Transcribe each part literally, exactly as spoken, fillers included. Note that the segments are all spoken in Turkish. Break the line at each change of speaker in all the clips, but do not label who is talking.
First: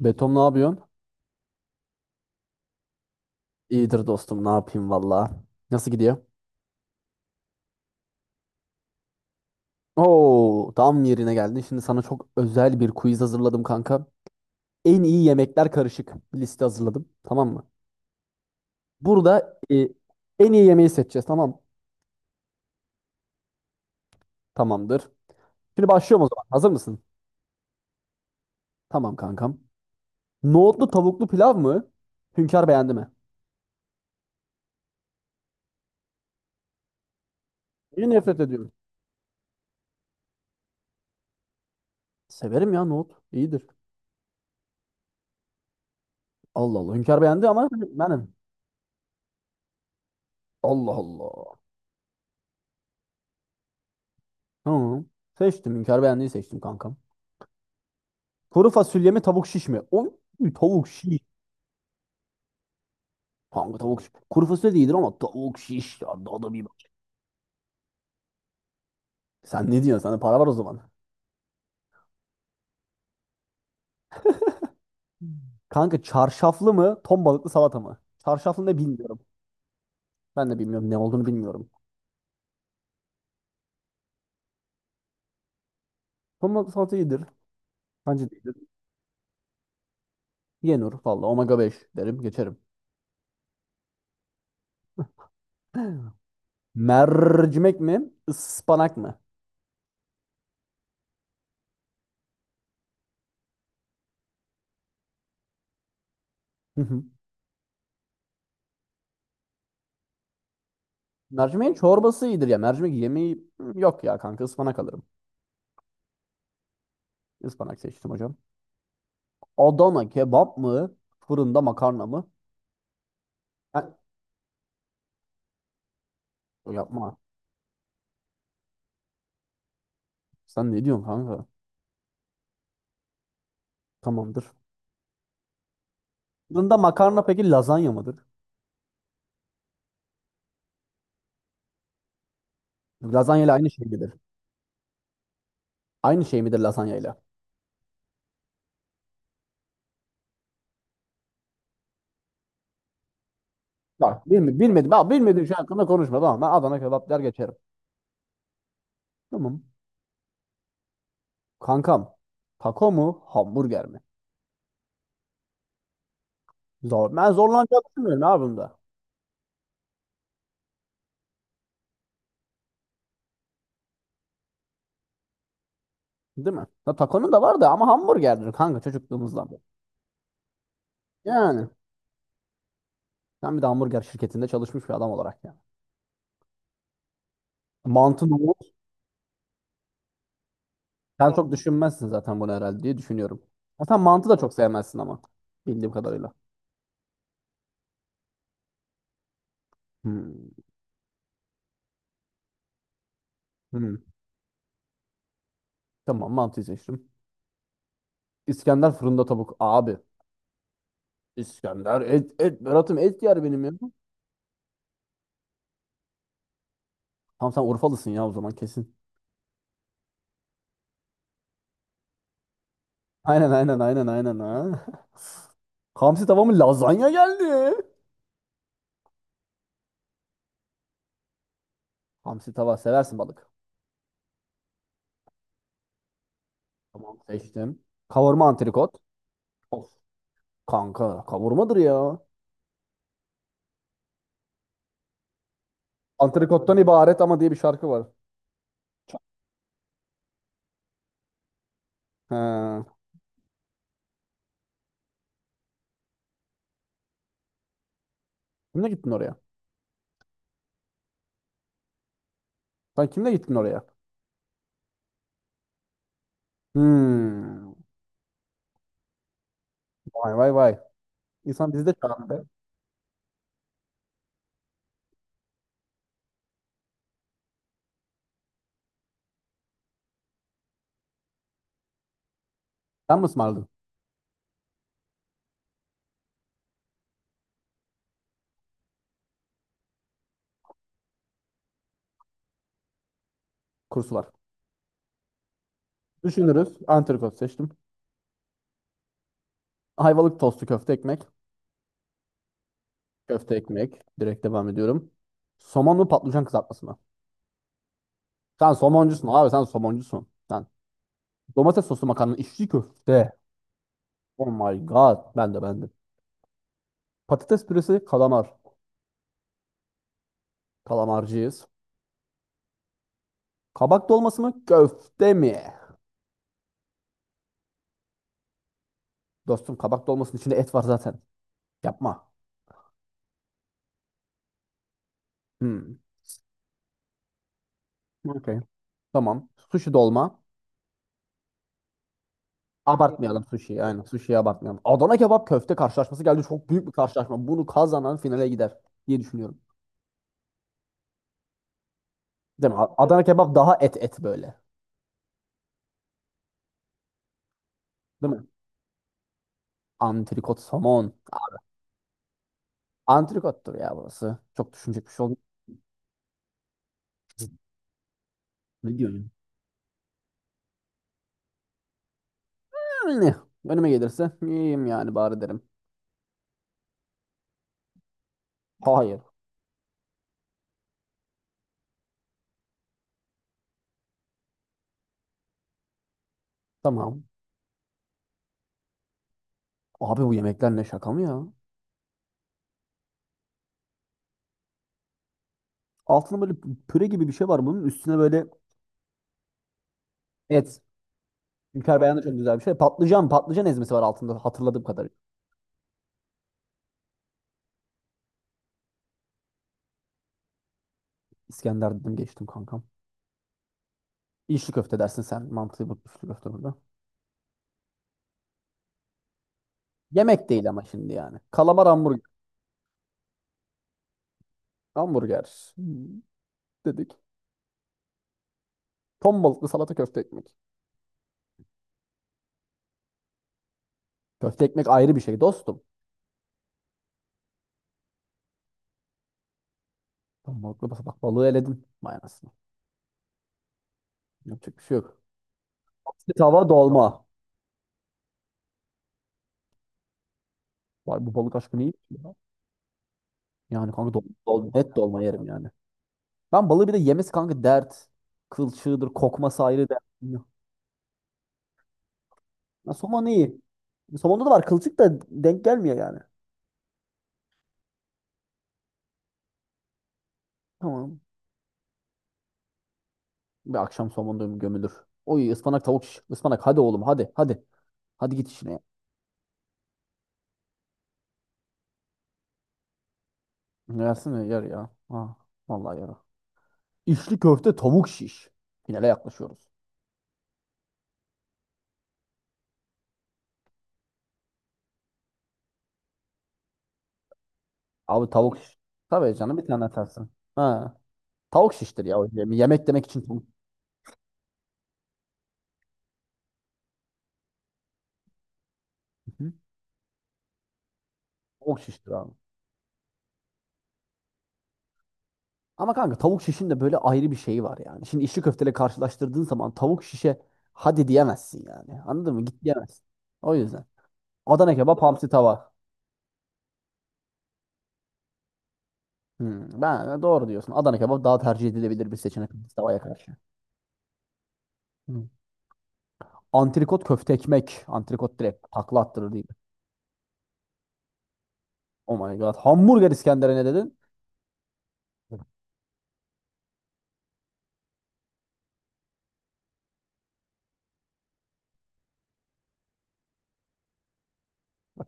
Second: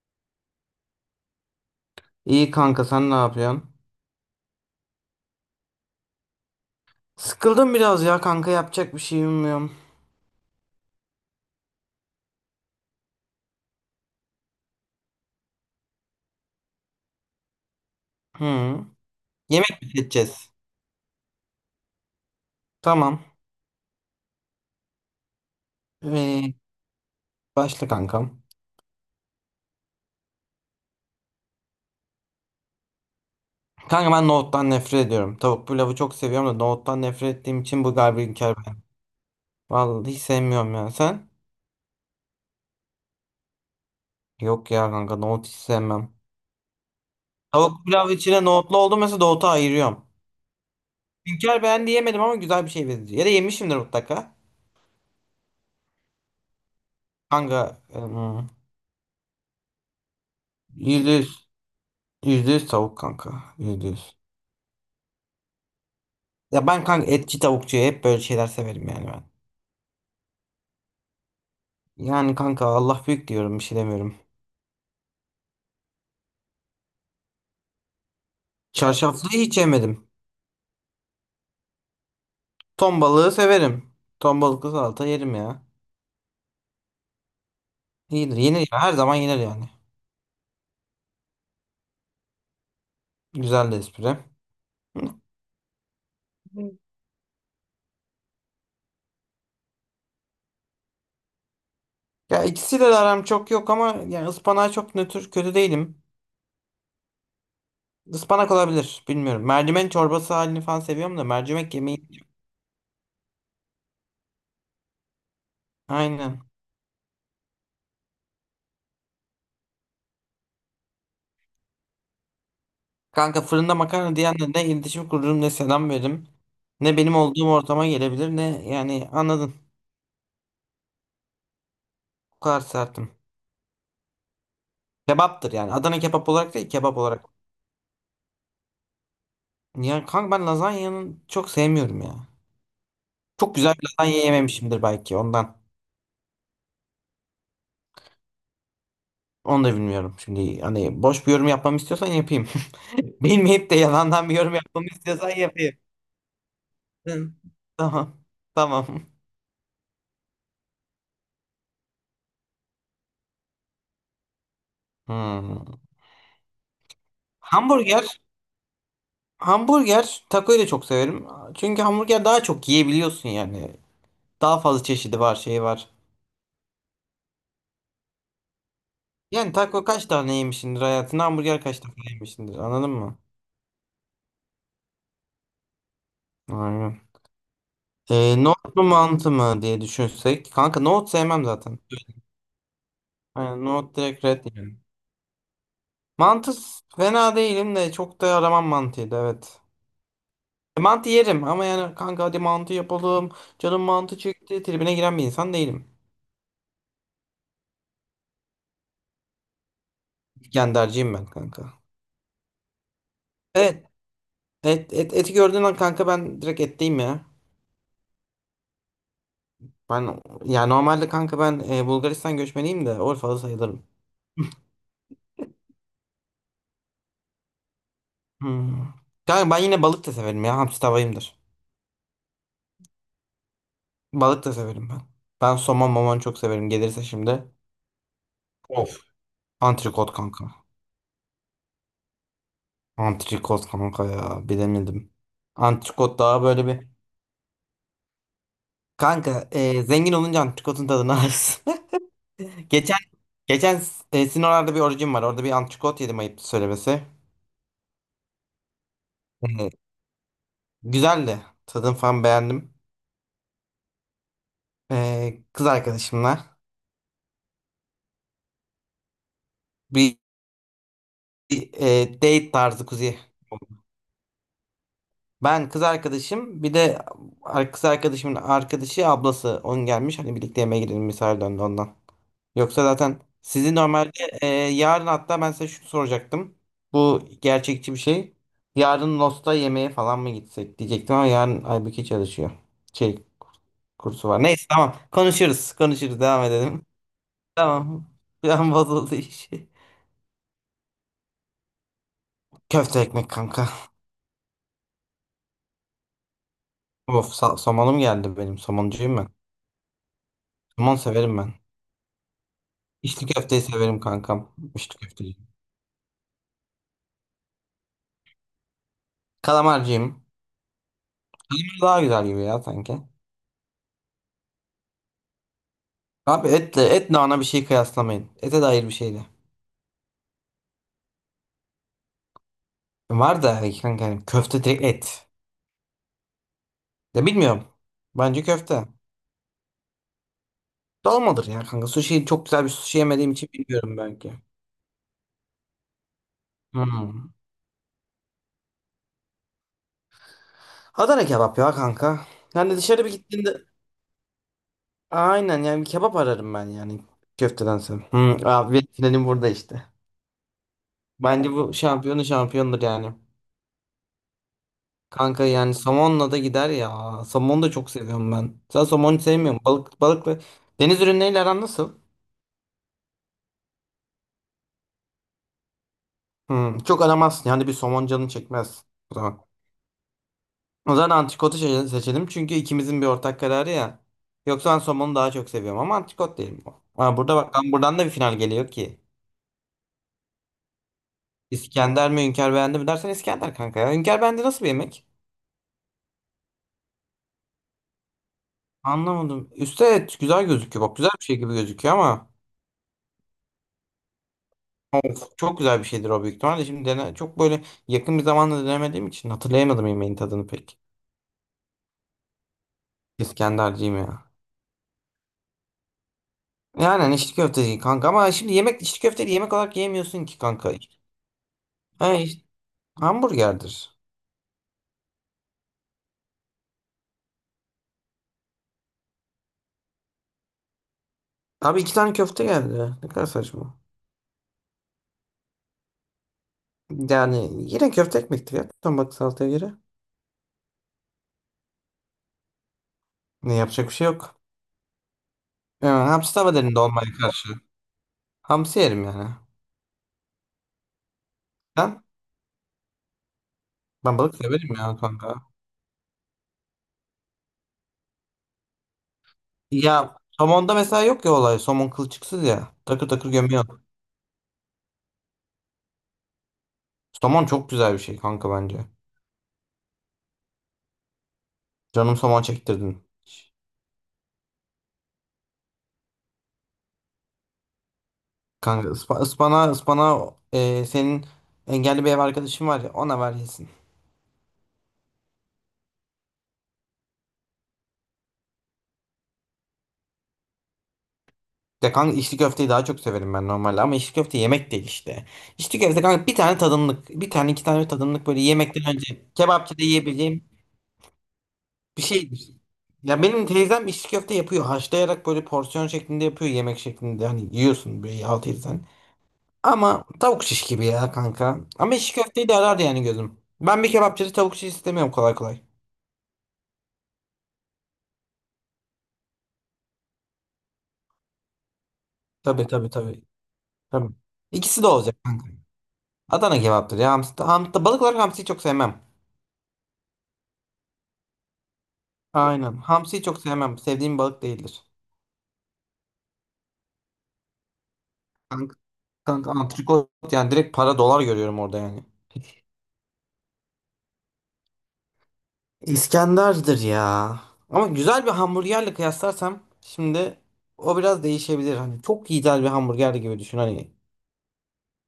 Betom ne yapıyorsun?
İyi kanka sen ne yapıyorsun?
İyidir dostum ne yapayım valla. Nasıl gidiyor?
Sıkıldım biraz ya kanka yapacak bir şey bilmiyorum.
Oo tam yerine geldin. Şimdi sana çok özel bir quiz hazırladım kanka. En iyi yemekler karışık bir liste hazırladım. Tamam mı?
Hı.
Burada
Yemek
e,
mi seçeceğiz?
en iyi yemeği seçeceğiz tamam.
Tamam.
Tamamdır. Şimdi başlıyorum o zaman.
Ee,
Hazır mısın?
Başla kankam.
Tamam kankam. Nohutlu tavuklu pilav mı? Hünkar beğendi mi?
Kanka ben nohuttan nefret ediyorum. Tavuk pilavı çok seviyorum da nohuttan nefret ettiğim için bu
Niye
galiba
nefret
inkar
ediyorum?
ben. Vallahi hiç sevmiyorum ya. Sen?
Severim ya nohut. İyidir.
Yok ya kanka nohut hiç sevmem.
Allah Allah. Hünkar beğendi ama
Tavuk pilav
benim.
içine nohutlu oldu mesela nohutu ayırıyorum.
Allah Allah.
Hünkar ben diyemedim ama güzel bir şey benziyor. Ya da yemişimdir mutlaka.
Tamam. Seçtim. Hünkar beğendiği seçtim kankam.
Kanka ım,
Kuru fasulye mi tavuk şiş mi? Oy, tavuk
yüzde
şiş.
yüz. Yüzde yüz tavuk kanka.
Kanka
Yüzde
tavuk şiş.
yüz.
Kuru fasulye de iyidir ama tavuk şiş. Ya, daha da bir
Ya
bak.
ben kanka etçi tavukçu hep böyle şeyler severim yani ben.
Sen ne diyorsun? Sende para var o zaman.
Yani kanka Allah büyük diyorum bir şey demiyorum.
Kanka çarşaflı mı? Ton balıklı salata mı? Çarşaflı ne bilmiyorum.
Çarşaflıyı hiç yemedim.
Ben de bilmiyorum. Ne olduğunu bilmiyorum.
Ton balığı severim. Ton balıklı salata yerim ya.
Ton balıklı salata iyidir. Bence de
İyidir
iyidir.
yenir ya her zaman yenir yani.
Yenir. Valla omega beş derim. Geçerim.
Güzel de espri. Hı.
Mercimek mi? Ispanak mı?
Ya ikisiyle de aram çok yok ama yani ıspanağa çok nötr kötü değilim.
Hı hı.
Ispanak olabilir bilmiyorum. Mercimek çorbası halini falan seviyorum da
Mercimeğin
mercimek yemeği.
çorbası iyidir ya. Mercimek yemeği hmm, yok ya kanka. Ispanak alırım.
Aynen.
Ispanak seçtim hocam. Adana kebap mı? Fırında makarna mı?
Kanka fırında
Ha,
makarna diyenle ne iletişim kururum ne selam veririm. Ne benim
yapma.
olduğum ortama gelebilir ne yani anladın.
Sen ne diyorsun kanka?
Bu kadar sertim.
Tamamdır.
Kebaptır yani. Adana kebap olarak değil,
Bunda
kebap
makarna
olarak.
peki lazanya mıdır?
Yani kanka ben lazanyanın çok sevmiyorum ya.
Lazanya ile
Çok
aynı
güzel
şey
bir
midir?
lazanya yememişimdir belki ondan.
Aynı şey midir lazanya ile?
Onu da bilmiyorum. Şimdi hani boş bir yorum yapmamı istiyorsan yapayım. Bilmeyip de yalandan
Bak
bir yorum
bilmi
yapmamı
Bilmedim. Bak
istiyorsan
bilmediğin şey
yapayım.
hakkında konuşma. Tamam ben Adana kebap der
Hı,
geçerim.
tamam. Tamam.
Tamam. Kankam. Taco mu? Hamburger mi?
Hmm.
Zor. Ben zorlanacak
Hamburger.
düşünmüyorum abi bunda.
Hamburger takoyu da çok severim. Çünkü hamburger daha çok yiyebiliyorsun yani. Daha fazla çeşidi var, şey var.
Değil mi? Ya takonun da var da ama hamburgerdir kanka çocukluğumuzdan
Yani
beri.
taco kaç tane yemişsindir hayatında? Hamburger
Yani.
kaç tane yemişsindir? Anladın mı?
Sen bir de hamburger şirketinde çalışmış bir adam olarak yani.
Aynen.
Mantı mı?
Ee, Note mu mantı mı diye düşünsek. Kanka Note
Sen
sevmem
çok
zaten.
düşünmezsin zaten bunu herhalde diye düşünüyorum.
Aynen
Ha,
Note
sen
direkt
mantı da
red
çok
yani.
sevmezsin ama. Bildiğim kadarıyla.
Mantı s- fena değilim de çok da aramam mantıyı da evet.
Hmm.
E, mantı yerim ama yani kanka hadi mantı yapalım. Canım
Hmm.
mantı çekti. Tribine giren bir insan değilim.
Tamam mantıyı seçtim. İskender fırında tavuk. Abi.
İskenderciyim ben kanka.
İskender et, et Berat'ım et yer benim ya.
Evet. Et, et, eti gördüğün an kanka ben direkt etteyim ya.
Tamam sen Urfalısın ya o zaman kesin.
Ben ya normalde kanka ben e, Bulgaristan göçmeniyim de Urfalı
Aynen aynen
sayılırım.
aynen aynen. Ha. Hamsi tava mı? Lazanya geldi.
Hmm. Kanka ben yine balık da severim ya. Hamsi tavayımdır.
Hamsi tava seversin balık.
Balık da severim ben. Ben somon mamon çok severim. Gelirse
Tamam
şimdi.
seçtim. Kavurma
Of.
antrikot. Of
Antrikot kanka.
kanka kavurmadır ya.
Antrikot kanka ya. Bilemedim. Antrikot daha böyle
Antrikottan
bir.
ibaret ama diye bir şarkı var.
Kanka e, zengin olunca antrikotun tadını alırsın.
He.
Geçen geçen e, Sinop'larda bir orucum var. Orada bir antrikot yedim ayıp söylemesi.
Kimle gittin oraya?
E, Güzeldi. Tadını falan beğendim.
Sen kimle gittin oraya?
E, kız arkadaşımla
Hmm.
bir,
Vay vay vay.
bir,
İnsan bizi de
e,
çağırdı be.
date tarzı kuzi. Ben kız arkadaşım bir de ar- kız arkadaşımın arkadaşı ablası onun gelmiş hani birlikte yemeğe gidelim misafir döndü ondan. Yoksa
Sen
zaten
mi ısmarladın?
sizi normalde e, yarın hatta ben size şunu soracaktım. Bu gerçekçi bir şey. Yarın Lost'a yemeğe falan mı gitsek diyecektim ama yarın Aybüke çalışıyor. Şey
Kurs
kursu var. Neyse tamam konuşuruz konuşuruz devam
düşünürüz.
edelim.
Antrikot seçtim.
Tamam. Bir an bozuldu iş.
Ayvalık tostu köfte ekmek.
Köfte ekmek
Köfte
kanka.
ekmek. Direkt devam ediyorum. Somon mu patlıcan kızartması mı?
Of, sa- somonum geldi benim
Sen
somoncuyum
somoncusun
ben.
abi sen somoncusun. Sen
Somon severim ben.
domates soslu makarna içli köfte.
İçli köfteyi severim
Oh
kankam.
my
İçli
god.
köfteyi.
Ben de ben de. Patates püresi kalamar.
Kalamarcıyım.
Kalamarcıyız.
Daha güzel gibi ya sanki.
Kabak dolması mı köfte mi?
Abi etle, et nana bir şey kıyaslamayın. Ete dair bir şeydi.
Dostum kabak dolmasının içinde et var zaten. Yapma.
Var da hani kanka hani köfte direkt et.
Hmm.
Ya bilmiyorum. Bence
Okey.
köfte.
Tamam. Sushi dolma.
Dolmadır ya kanka. Sushi çok güzel bir sushi yemediğim
Abartmayalım
için
sushi'yi.
bilmiyorum
Aynen
belki.
sushi'yi abartmayalım. Adana kebap köfte karşılaşması geldi. Çok büyük bir
Hmm.
karşılaşma. Bunu kazanan finale gider diye düşünüyorum.
Adana kebap ya kanka.
Değil
Yani
mi? A-
dışarı bir
Adana kebap
gittiğinde
daha et et böyle.
aynen yani bir kebap ararım ben yani köftedense.
Değil mi?
Hmm, abi finalim burada işte.
Antrikot somon.
Bence
A-
bu şampiyonu şampiyondur yani.
Antrikottur ya burası. Çok düşünecek bir şey oldu.
Kanka yani somonla da gider ya. Somonu da çok seviyorum ben. Sen
Ne
somonu
diyorsun?
sevmiyorum. Balık balık ve deniz ürünleriyle aran nasıl?
Yani önüme gelirse yiyeyim yani bari derim.
Hmm, çok aramazsın. Yani bir somon canın çekmez. O
Hayır.
zaman. O zaman antikotu seçe- seçelim. Çünkü ikimizin bir ortak kararı ya. Yoksa ben somonu daha çok seviyorum ama antikot değil bu. Ha,
Tamam.
burada bak lan buradan da bir final geliyor ki.
Abi bu yemekler ne şaka mı ya?
İskender mi Hünkar beğendi mi dersen İskender kanka ya. Hünkar beğendi nasıl bir yemek?
Altında böyle püre gibi bir şey var bunun. Üstüne böyle
Anlamadım. Üste evet, güzel
et.
gözüküyor. Bak güzel bir şey gibi gözüküyor
Hünkar beğendi
ama.
çok güzel bir şey. Patlıcan, patlıcan ezmesi var altında hatırladığım kadarıyla.
Of, çok güzel bir şeydir o büyük ihtimalle. Şimdi dene, çok böyle yakın bir zamanda denemediğim için hatırlayamadım yemeğin tadını pek.
İskender dedim geçtim kankam.
İskenderciyim ya.
İçli köfte dersin sen. Mantığı bu içli köfte burada.
Yani hani içli köfteci kanka ama şimdi yemek içli köfteyi yemek olarak yemiyorsun ki
Yemek değil
kanka.
ama şimdi yani. Kalamar
Ha,
hamburger.
işte, hamburgerdir.
Hamburger. Hmm, dedik. Ton balıklı salata köfte ekmek.
Abi iki tane köfte geldi. Ne kadar saçma.
Köfte ekmek ayrı bir şey dostum.
Yani yine köfte ekmektir ya. Tam bak salataya göre.
Ton balıklı bak bak balığı eledin. Vay anasını.
Ne yapacak bir şey yok.
Yapacak bir şey yok.
Yani,
Atlı
hamsi tava
Tava
derinde olmaya
dolma.
karşı. Hamsi yerim yani.
Vay bu balık aşkı neymiş
Ben,
ya? Yani kanka
ben
dol,
balık
dol,
severim
net
ya
dolma
kanka.
yerim yani. Ben balığı bir de yemesi kanka dert. Kılçığıdır, kokması ayrı dert.
Ya somonda mesela yok ya olay. Somon kılçıksız ya.
Ya,
Takır
somon'u
takır
iyi.
gömüyor.
Somon'da da var kılçık da denk gelmiyor yani.
Saman çok güzel bir şey kanka bence.
Tamam.
Canım saman çektirdin.
Bir akşam somonda gömülür. Oy ıspanak tavuk şiş. Ispanak hadi oğlum hadi hadi. Hadi git işine ya.
Kanka ıspa, ıspana ıspana e, senin engelli bir ev arkadaşın var ya ona ver yesin.
Yersene yer ya. Ha, vallahi yer. İçli köfte tavuk şiş. Finale yaklaşıyoruz.
Ya kanka içli köfteyi daha çok severim ben normalde ama içli köfte yemek değil işte. İçli köfte kanka bir tane tadımlık bir tane iki tane tadımlık
Abi
böyle
tavuk şiş.
yemekten önce
Tabii canım bir
kebapçıda
tane atarsın.
yiyebileceğim
Ha. Tavuk
bir
şiştir ya. o
şeydir.
yeme- Yemek demek için
Ya
tavuk,
benim teyzem içli köfte yapıyor haşlayarak böyle porsiyon şeklinde yapıyor yemek şeklinde hani yiyorsun böyle altı yedi.
hı hı,
Ama tavuk şiş gibi ya kanka.
tavuk
Ama
şiştir
şiş
abi.
köfteyi de arar yani gözüm. Ben bir kebapçıda tavuk şiş istemiyorum kolay kolay.
Ama kanka tavuk şişin de böyle ayrı bir şeyi var yani. Şimdi içli köfteyle karşılaştırdığın zaman tavuk şişe hadi diyemezsin yani. Anladın mı? Git
Tabii tabii
diyemezsin.
tabii.
O yüzden.
Tabii.
Adana
İkisi de
kebap
olacak
hamsi
kanka.
tava.
Adana kebaptır ya. Hamsi, hamsi, balık olarak hamsiyi çok sevmem.
Hmm, ben e, doğru diyorsun. Adana kebap daha tercih edilebilir bir seçenek
Aynen.
tavaya
Hamsiyi
karşı.
çok sevmem. Sevdiğim balık değildir.
Hmm. Antrikot köfte ekmek. Antrikot direkt
Kanka,
takla attırır değil
kanka
mi?
antrikot yani direkt para dolar görüyorum orada yani.
Oh my god. Hamburger İskender'e ne dedin?
İskender'dir ya. Ama güzel bir hamburgerle kıyaslarsam şimdi o biraz değişebilir. Hani çok güzel bir hamburger gibi düşün hani.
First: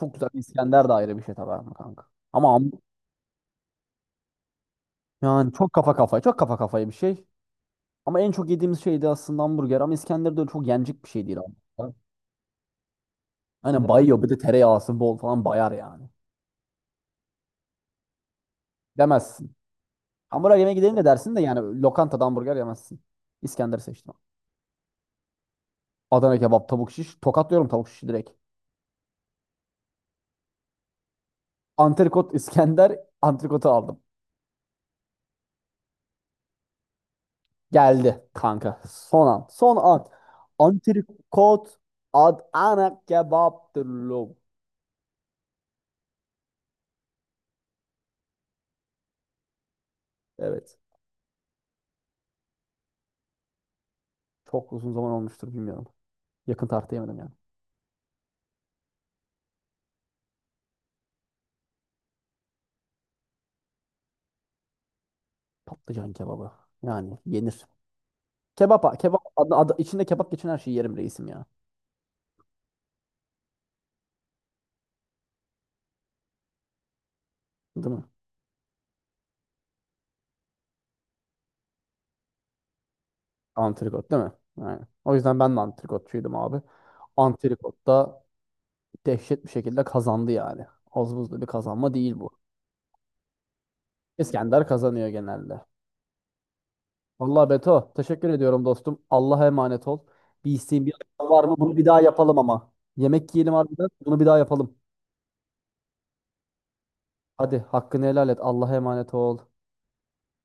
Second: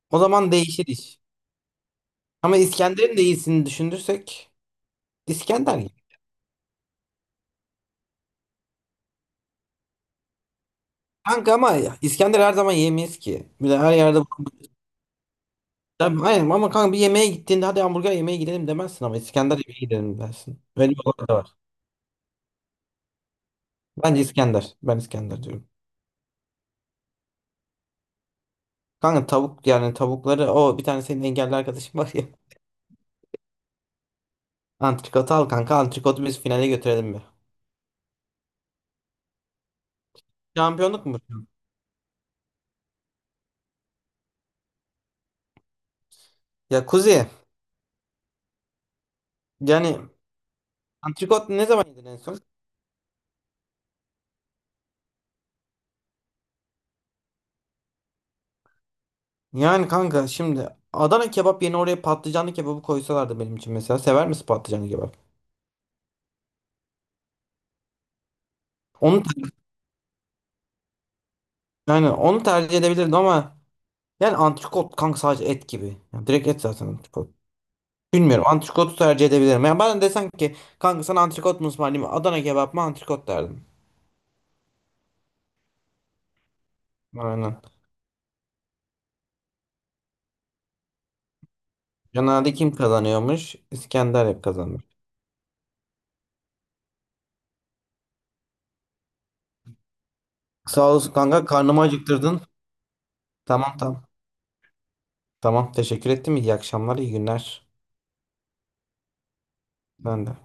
Çok
O
güzel bir
zaman değişir
İskender de ayrı
iş.
bir şey tabii ama kanka. Ama
Ama
ham-
İskender'in de iyisini düşünürsek
yani çok
İskender ya.
kafa kafaya, çok kafa kafaya bir şey. Ama en çok yediğimiz şeydi aslında hamburger ama İskender de öyle çok yenecek bir şey değil
Kanka ama
ama.
İskender her zaman yemeyiz ki. Bir de
Aynen
her yerde.
bayıyor bir de tereyağısı bol falan bayar yani.
Tabii, aynen ama kanka bir yemeğe gittiğinde hadi hamburger yemeye gidelim demezsin ama
Demezsin.
İskender yemeğe gidelim
Hamburger
dersin.
yemeye
Öyle
gidelim
bir
de
olay da
dersin de
var.
yani lokantada hamburger yemezsin. İskender seçtim.
Bence İskender. Ben İskender diyorum.
Adana kebap, tavuk şiş. Tokatlıyorum tavuk şişi direkt.
Kanka tavuk yani tavukları o bir tane senin engelli arkadaşın var ya.
Antrikot İskender antrikotu aldım.
Antrikotu al kanka antrikotu biz finale götürelim bir.
Geldi kanka. Son an. Son an.
Şampiyonluk mu bu?
Antrikot Adana kebaptır lo.
Ya Kuzi yani
Evet.
antrikot ne zaman yedin en son?
Çok uzun zaman olmuştur bilmiyorum. Yakın tarihte yemedim yani.
Yani kanka şimdi Adana kebap yerine oraya patlıcanlı kebabı koysalardı benim için mesela. Sever misin patlıcanlı kebap?
Patlıcan kebabı. Yani yenir. Kebap, kebap
Onu ter-
adı, adı- içinde kebap geçen her şeyi yerim reisim ya.
yani onu tercih edebilirdim ama yani antrikot kanka sadece et gibi. Yani direkt et zaten antrikot.
Değil mi?
Bilmiyorum antrikotu tercih edebilirim. Yani bana desen ki kanka sana antrikot mu ısmarlayayım mı? Adana kebap mı antrikot derdim.
Antrikot değil mi? Yani. O yüzden ben de antrikotçuydum abi.
Aynen.
Antrikot da dehşet bir şekilde kazandı yani. Az buzlu bir kazanma değil bu.
Genelde kim kazanıyormuş? İskender hep
İskender
kazanmış.
kazanıyor genelde. Vallahi Beto, teşekkür ediyorum dostum. Allah'a emanet ol. Bir isteğin
Sağ
bir
olasın
arzun var
kanka
mı? Bunu
karnımı
bir daha yapalım
acıktırdın.
ama. Yemek yiyelim
Tamam
harbiden.
tamam.
Bunu bir daha yapalım.
Tamam teşekkür ettim. İyi akşamlar iyi
Hadi
günler.
hakkını helal et. Allah'a emanet ol.
Ben de.